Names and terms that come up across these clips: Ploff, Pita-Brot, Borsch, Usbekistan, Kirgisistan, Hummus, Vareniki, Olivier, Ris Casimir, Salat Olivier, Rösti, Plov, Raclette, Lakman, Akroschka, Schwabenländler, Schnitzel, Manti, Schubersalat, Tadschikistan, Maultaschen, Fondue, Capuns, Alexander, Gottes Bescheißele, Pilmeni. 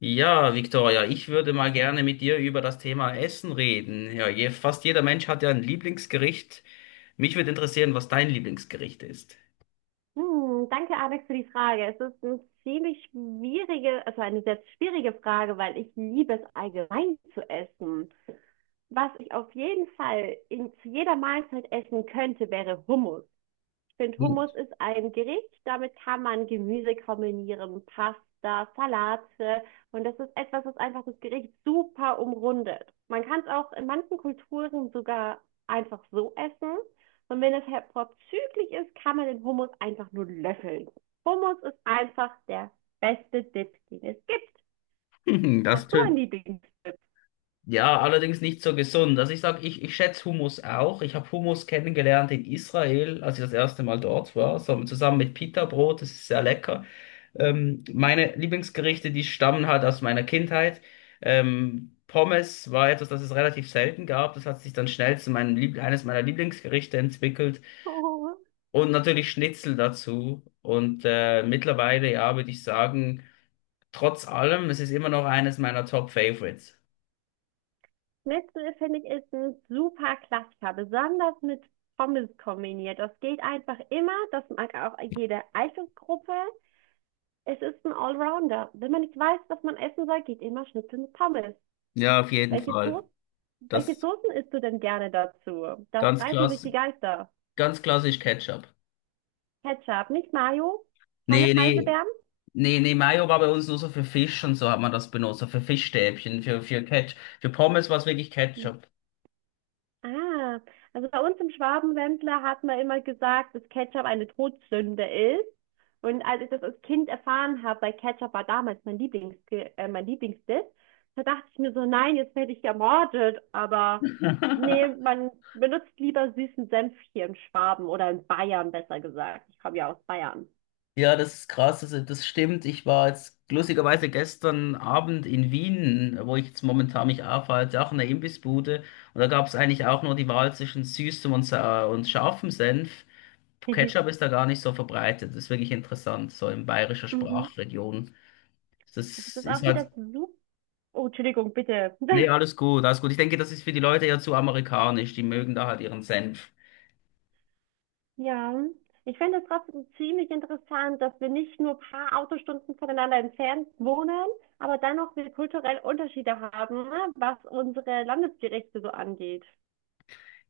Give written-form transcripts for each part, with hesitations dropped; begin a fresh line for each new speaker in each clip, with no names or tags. Ja, Victoria, ich würde mal gerne mit dir über das Thema Essen reden. Fast jeder Mensch hat ja ein Lieblingsgericht. Mich würde interessieren, was dein Lieblingsgericht ist.
Hm, danke, Alex, für die Frage. Es ist eine ziemlich schwierige, also eine sehr schwierige Frage, weil ich liebe es allgemein zu essen. Was ich auf jeden Fall zu jeder Mahlzeit essen könnte, wäre Hummus. Finde, Hummus
Hm.
ist ein Gericht, damit kann man Gemüse kombinieren, Pasta, Salate. Und das ist etwas, was einfach das Gericht super umrundet. Man kann es auch in manchen Kulturen sogar einfach so essen. Und wenn es halt vorzüglich ist, kann man den Hummus einfach nur löffeln. Hummus ist einfach der beste Dip, den es gibt.
Das
Hast du einen
tönt.
Lieblingsdip?
Ja, allerdings nicht so gesund. Also ich schätze Hummus auch. Ich habe Hummus kennengelernt in Israel, als ich das erste Mal dort war, so, zusammen mit Pita-Brot. Das ist sehr lecker. Meine Lieblingsgerichte, die stammen halt aus meiner Kindheit. Pommes war etwas, das es relativ selten gab. Das hat sich dann schnell zu meinem Lieb eines meiner Lieblingsgerichte entwickelt.
Oh,
Und natürlich Schnitzel dazu. Und mittlerweile, ja, würde ich sagen, trotz allem, es ist immer noch eines meiner Top Favorites.
Schnitzel finde ich ist ein super Klassiker, besonders mit Pommes kombiniert. Das geht einfach immer, das mag auch jede Altersgruppe. Es ist ein Allrounder. Wenn man nicht weiß, was man essen soll, geht immer Schnitzel mit Pommes.
Ja, auf jeden
Welche
Fall.
So-, welche
Das
Soßen isst du denn gerne dazu? Da
ganz
streiten sich
klass
die Geister.
ganz klassisch Ketchup.
Ketchup, nicht Mayo, keine
Nee, nee.
Preiselbeeren?
Nee, nee, Mayo war bei uns nur so für Fisch und so hat man das benutzt, so für Fischstäbchen, für Ketchup. Für Pommes war es wirklich Ketchup.
Ah, also bei uns im Schwabenländler hat man immer gesagt, dass Ketchup eine Todsünde ist. Und als ich das als Kind erfahren habe, weil Ketchup war damals mein mein Lieblingsdip, da dachte ich mir so, nein, jetzt werde ich ermordet. Aber nee, man benutzt lieber süßen Senf hier in Schwaben oder in Bayern, besser gesagt. Ich komme ja aus Bayern.
Ja, das ist krass, also das stimmt. Ich war jetzt lustigerweise gestern Abend in Wien, wo ich jetzt momentan mich aufhalte, auch in der Imbissbude. Und da gab es eigentlich auch nur die Wahl zwischen süßem und scharfem Senf. Ketchup ist da gar nicht so verbreitet. Das ist wirklich interessant, so in bayerischer
Mhm.
Sprachregion.
Aber es
Das
ist
ist
auch wieder
halt.
so. Oh, Entschuldigung, bitte.
Nee, alles gut, alles gut. Ich denke, das ist für die Leute ja zu amerikanisch. Die mögen da halt ihren Senf.
Ja, ich fände es trotzdem ziemlich interessant, dass wir nicht nur ein paar Autostunden voneinander entfernt wohnen, aber dennoch wir kulturell Unterschiede haben, ne, was unsere Landesgerichte so angeht.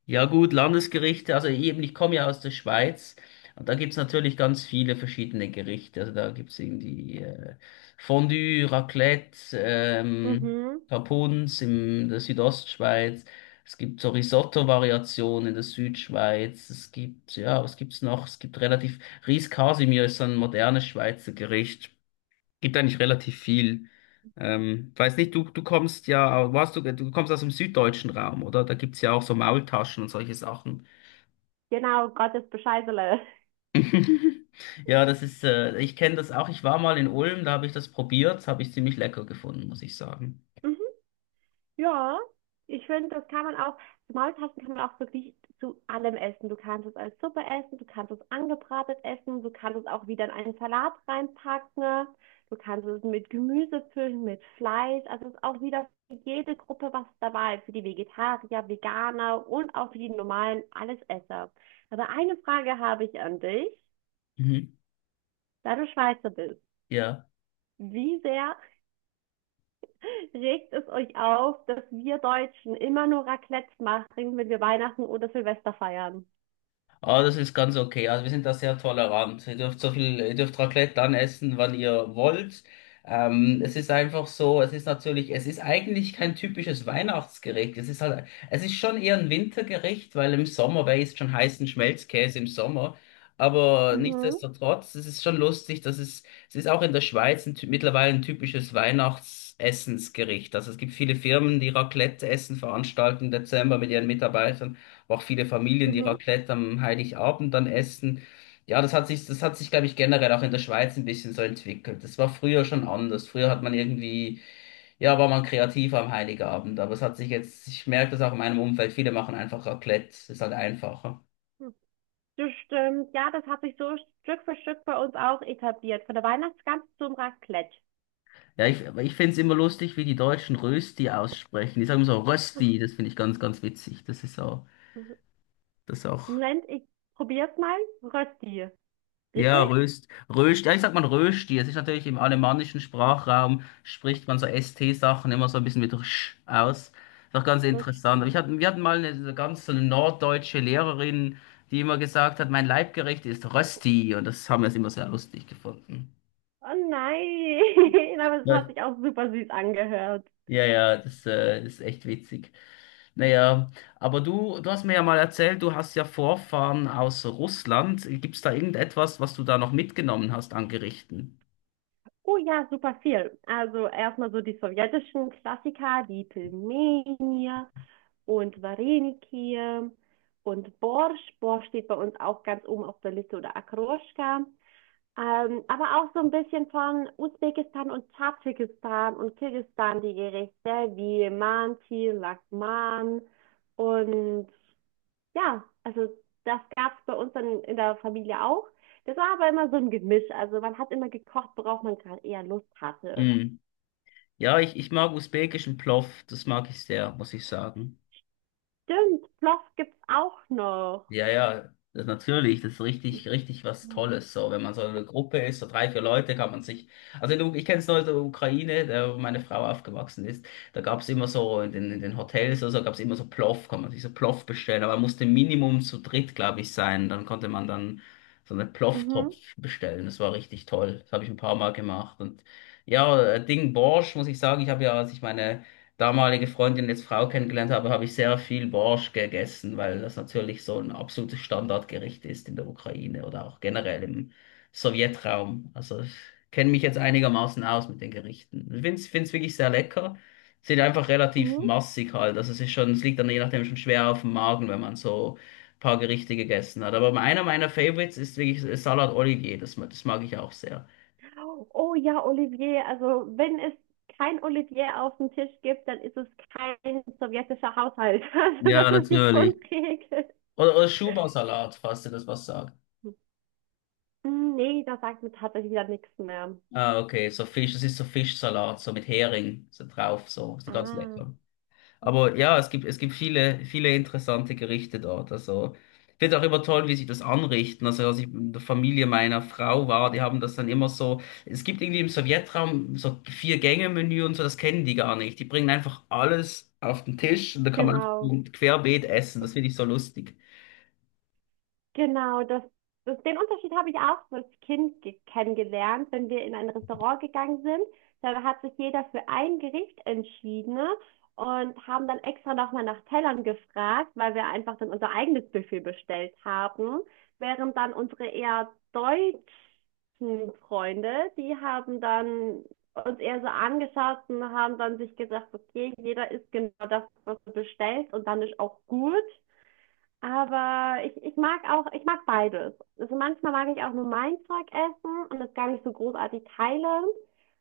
Ja gut, Landesgerichte, also eben, ich komme ja aus der Schweiz und da gibt's natürlich ganz viele verschiedene Gerichte. Also da gibt's irgendwie Fondue, Raclette,
Mhm.
Capuns in der Südostschweiz. Es gibt so Risotto-Variationen in der Südschweiz. Es gibt, ja, was gibt's noch? Es gibt relativ, Ris Casimir ist so ein modernes Schweizer Gericht. Gibt eigentlich relativ viel. Weiß nicht, du kommst ja, du kommst aus dem süddeutschen Raum, oder? Da gibt's ja auch so Maultaschen und solche Sachen.
Genau, Gottes Bescheißele.
Ja, das ist, ich kenne das auch. Ich war mal in Ulm, da habe ich das probiert, das habe ich ziemlich lecker gefunden, muss ich sagen.
Ja, ich finde, das kann man auch, Maultaschen kann man auch wirklich zu allem essen. Du kannst es als Suppe essen, du kannst es angebratet essen, du kannst es auch wieder in einen Salat reinpacken, ne? Du kannst es mit Gemüse füllen, mit Fleisch. Also es ist auch wieder für jede Gruppe was dabei, für die Vegetarier, Veganer und auch für die normalen Allesesser. Aber eine Frage habe ich an dich,
Mhm.
da du Schweizer bist.
Ja.
Wie sehr regt es euch auf, dass wir Deutschen immer nur Raclette machen, wenn wir Weihnachten oder Silvester feiern?
Aber das ist ganz okay. Also wir sind da sehr tolerant. Ihr dürft so viel, ihr dürft Raclette dann essen, wann ihr wollt. Es ist einfach so, es ist natürlich, es ist eigentlich kein typisches Weihnachtsgericht. Es ist halt, es ist schon eher ein Wintergericht, weil im Sommer, wer isst schon heißen Schmelzkäse im Sommer? Aber
Mhm,
nichtsdestotrotz, es ist schon lustig, dass es ist auch in der Schweiz mittlerweile ein typisches Weihnachtsessensgericht. Also es gibt viele Firmen, die Raclette-Essen veranstalten im Dezember mit ihren Mitarbeitern, auch viele Familien, die
mhm.
Raclette am Heiligabend dann essen. Ja, das hat sich, glaube ich, generell auch in der Schweiz ein bisschen so entwickelt. Das war früher schon anders. Früher hat man irgendwie, ja, war man kreativ am Heiligabend. Aber es hat sich jetzt, ich merke das auch in meinem Umfeld, viele machen einfach Raclette. Ist halt einfacher.
Das stimmt. Ja, das hat sich so Stück für Stück bei uns auch etabliert. Von der Weihnachtsgans zum Raclette.
Ja, ich finde es immer lustig, wie die Deutschen Rösti aussprechen. Die sagen so Rösti, das finde ich ganz, ganz witzig. Das ist auch, das ist auch.
Moment, ich probier's mal. Rösti.
Ja,
Richtig?
Ja, ich sag mal Rösti. Es ist natürlich im alemannischen Sprachraum spricht man so ST-Sachen immer so ein bisschen mit Rsch aus. Ist auch ganz interessant. Aber ich
Rösti.
hatte, wir hatten mal eine, so ganz so eine norddeutsche Lehrerin, die immer gesagt hat, mein Leibgericht ist Rösti. Und das haben wir immer sehr lustig gefunden.
Oh nein, aber es hat
Ja,
sich auch super süß angehört.
ja, das ist echt witzig. Naja, aber du hast mir ja mal erzählt, du hast ja Vorfahren aus Russland. Gibt's da irgendetwas, was du da noch mitgenommen hast an Gerichten?
Oh ja, super viel. Also erstmal so die sowjetischen Klassiker, die Pilmeni, und Vareniki und Borsch. Borsch steht bei uns auch ganz oben auf der Liste oder Akroschka. Aber auch so ein bisschen von Usbekistan und Tadschikistan und Kirgisistan die Gerichte wie Manti, Lakman und ja, also das gab es bei uns dann in der Familie auch. Das war aber immer so ein Gemisch. Also man hat immer gekocht, worauf man gerade eher Lust hatte.
Hm. Ja, ich mag usbekischen Plov, das mag ich sehr, muss ich sagen.
Stimmt, Ploff gibt's auch noch.
Ja, ja, das, natürlich, das ist richtig, richtig was
Mhm.
Tolles. So, wenn man so eine Gruppe ist, so drei, vier Leute, kann man sich. Ich kenne es noch aus der Ukraine, da wo meine Frau aufgewachsen ist. Da gab es immer so in den Hotels oder so, gab es immer so Plov, kann man sich so Plov bestellen. Aber man musste Minimum zu dritt, glaube ich, sein. Dann konnte man dann so einen
Mhm.
Plov-Topf bestellen. Das war richtig toll. Das habe ich ein paar Mal gemacht. Und ja, Ding Borsch, muss ich sagen, ich habe ja, als ich meine damalige Freundin, jetzt Frau kennengelernt habe, habe ich sehr viel Borsch gegessen, weil das natürlich so ein absolutes Standardgericht ist in der Ukraine oder auch generell im Sowjetraum. Also ich kenne mich jetzt einigermaßen aus mit den Gerichten. Ich finde es wirklich sehr lecker. Sind einfach relativ
Mhm.
massig halt. Also es ist schon, es liegt dann je nachdem schon schwer auf dem Magen, wenn man so ein paar Gerichte gegessen hat. Aber einer meiner Favorites ist wirklich Salat Olivier. Das mag ich auch sehr.
Oh oh ja, Olivier. Also wenn es kein Olivier auf dem Tisch gibt, dann ist es kein sowjetischer Haushalt. Also
Ja,
das ist die
natürlich.
Grundregel.
Oder Schubersalat, falls dir das was sagt.
Hm, nee, da sagt mir tatsächlich wieder nichts mehr.
Ah, okay, so Fisch, das ist so Fischsalat, so mit Hering so drauf, so, so ganz
Ah,
lecker. Aber ja, es gibt viele, viele interessante Gerichte dort. Also, ich finde auch immer toll, wie sie das anrichten. Also, als ich in der Familie meiner Frau war, die haben das dann immer so. Es gibt irgendwie im Sowjetraum so Vier-Gänge-Menü und so, das kennen die gar nicht. Die bringen einfach alles auf den Tisch und da kann man
genau.
einfach querbeet essen. Das finde ich so lustig.
Genau, den Unterschied habe ich auch so als Kind kennengelernt, wenn wir in ein Restaurant gegangen sind. Da hat sich jeder für ein Gericht entschieden, ne, und haben dann extra nochmal nach Tellern gefragt, weil wir einfach dann unser eigenes Buffet bestellt haben. Während dann unsere eher deutschen Freunde, die haben dann uns eher so angeschaut und haben dann sich gesagt, okay, jeder isst genau das, was er bestellt und dann ist auch gut. Aber ich mag auch, ich mag beides. Also manchmal mag ich auch nur mein Zeug essen und das gar nicht so großartig teilen.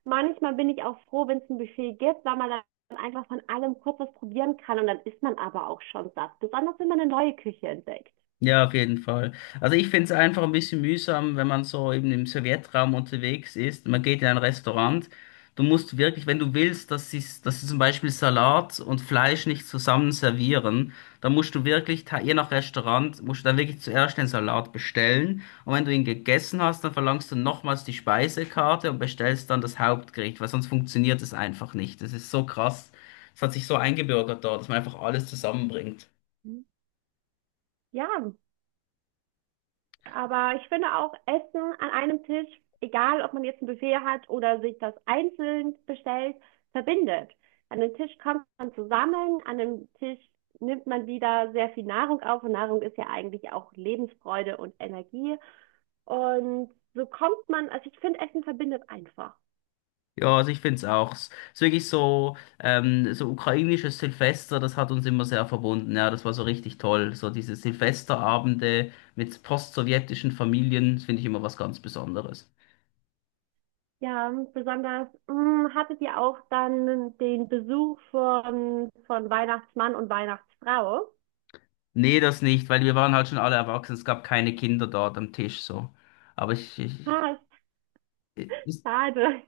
Manchmal bin ich auch froh, wenn es ein Buffet gibt, weil man dann einfach von allem kurz was probieren kann und dann isst man aber auch schon satt. Besonders wenn man eine neue Küche entdeckt.
Ja, auf jeden Fall. Also ich finde es einfach ein bisschen mühsam, wenn man so eben im Sowjetraum unterwegs ist. Man geht in ein Restaurant. Du musst wirklich, wenn du willst, dass sie zum Beispiel Salat und Fleisch nicht zusammen servieren, dann musst du je nach Restaurant, musst du dann wirklich zuerst den Salat bestellen. Und wenn du ihn gegessen hast, dann verlangst du nochmals die Speisekarte und bestellst dann das Hauptgericht, weil sonst funktioniert es einfach nicht. Das ist so krass. Es hat sich so eingebürgert dort, dass man einfach alles zusammenbringt.
Ja. Aber ich finde auch Essen an einem Tisch, egal ob man jetzt ein Buffet hat oder sich das einzeln bestellt, verbindet. An den Tisch kommt man zusammen, an dem Tisch nimmt man wieder sehr viel Nahrung auf und Nahrung ist ja eigentlich auch Lebensfreude und Energie. Und so kommt man, also ich finde, Essen verbindet einfach.
Ja, also ich finde es auch. Es ist wirklich so, so ukrainisches Silvester, das hat uns immer sehr verbunden. Ja, das war so richtig toll. So diese Silvesterabende mit postsowjetischen Familien, das finde ich immer was ganz Besonderes.
Ja, besonders, mh, hattet ihr auch dann den Besuch von Weihnachtsmann und Weihnachtsfrau?
Nee, das nicht, weil wir waren halt schon alle erwachsen. Es gab keine Kinder dort am Tisch so. Aber
Ah,
ist,
schade.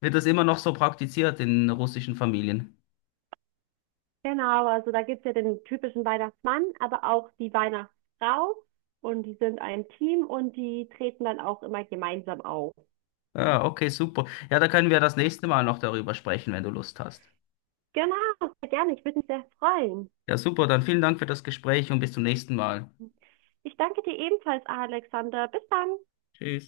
wird das immer noch so praktiziert in russischen Familien?
Genau, also da gibt's ja den typischen Weihnachtsmann, aber auch die Weihnachtsfrau. Und die sind ein Team und die treten dann auch immer gemeinsam auf.
Ah, okay, super. Ja, da können wir das nächste Mal noch darüber sprechen, wenn du Lust hast.
Genau, sehr gerne. Ich würde mich sehr freuen.
Ja, super. Dann vielen Dank für das Gespräch und bis zum nächsten Mal.
Ich danke dir ebenfalls, Alexander. Bis dann.
Tschüss.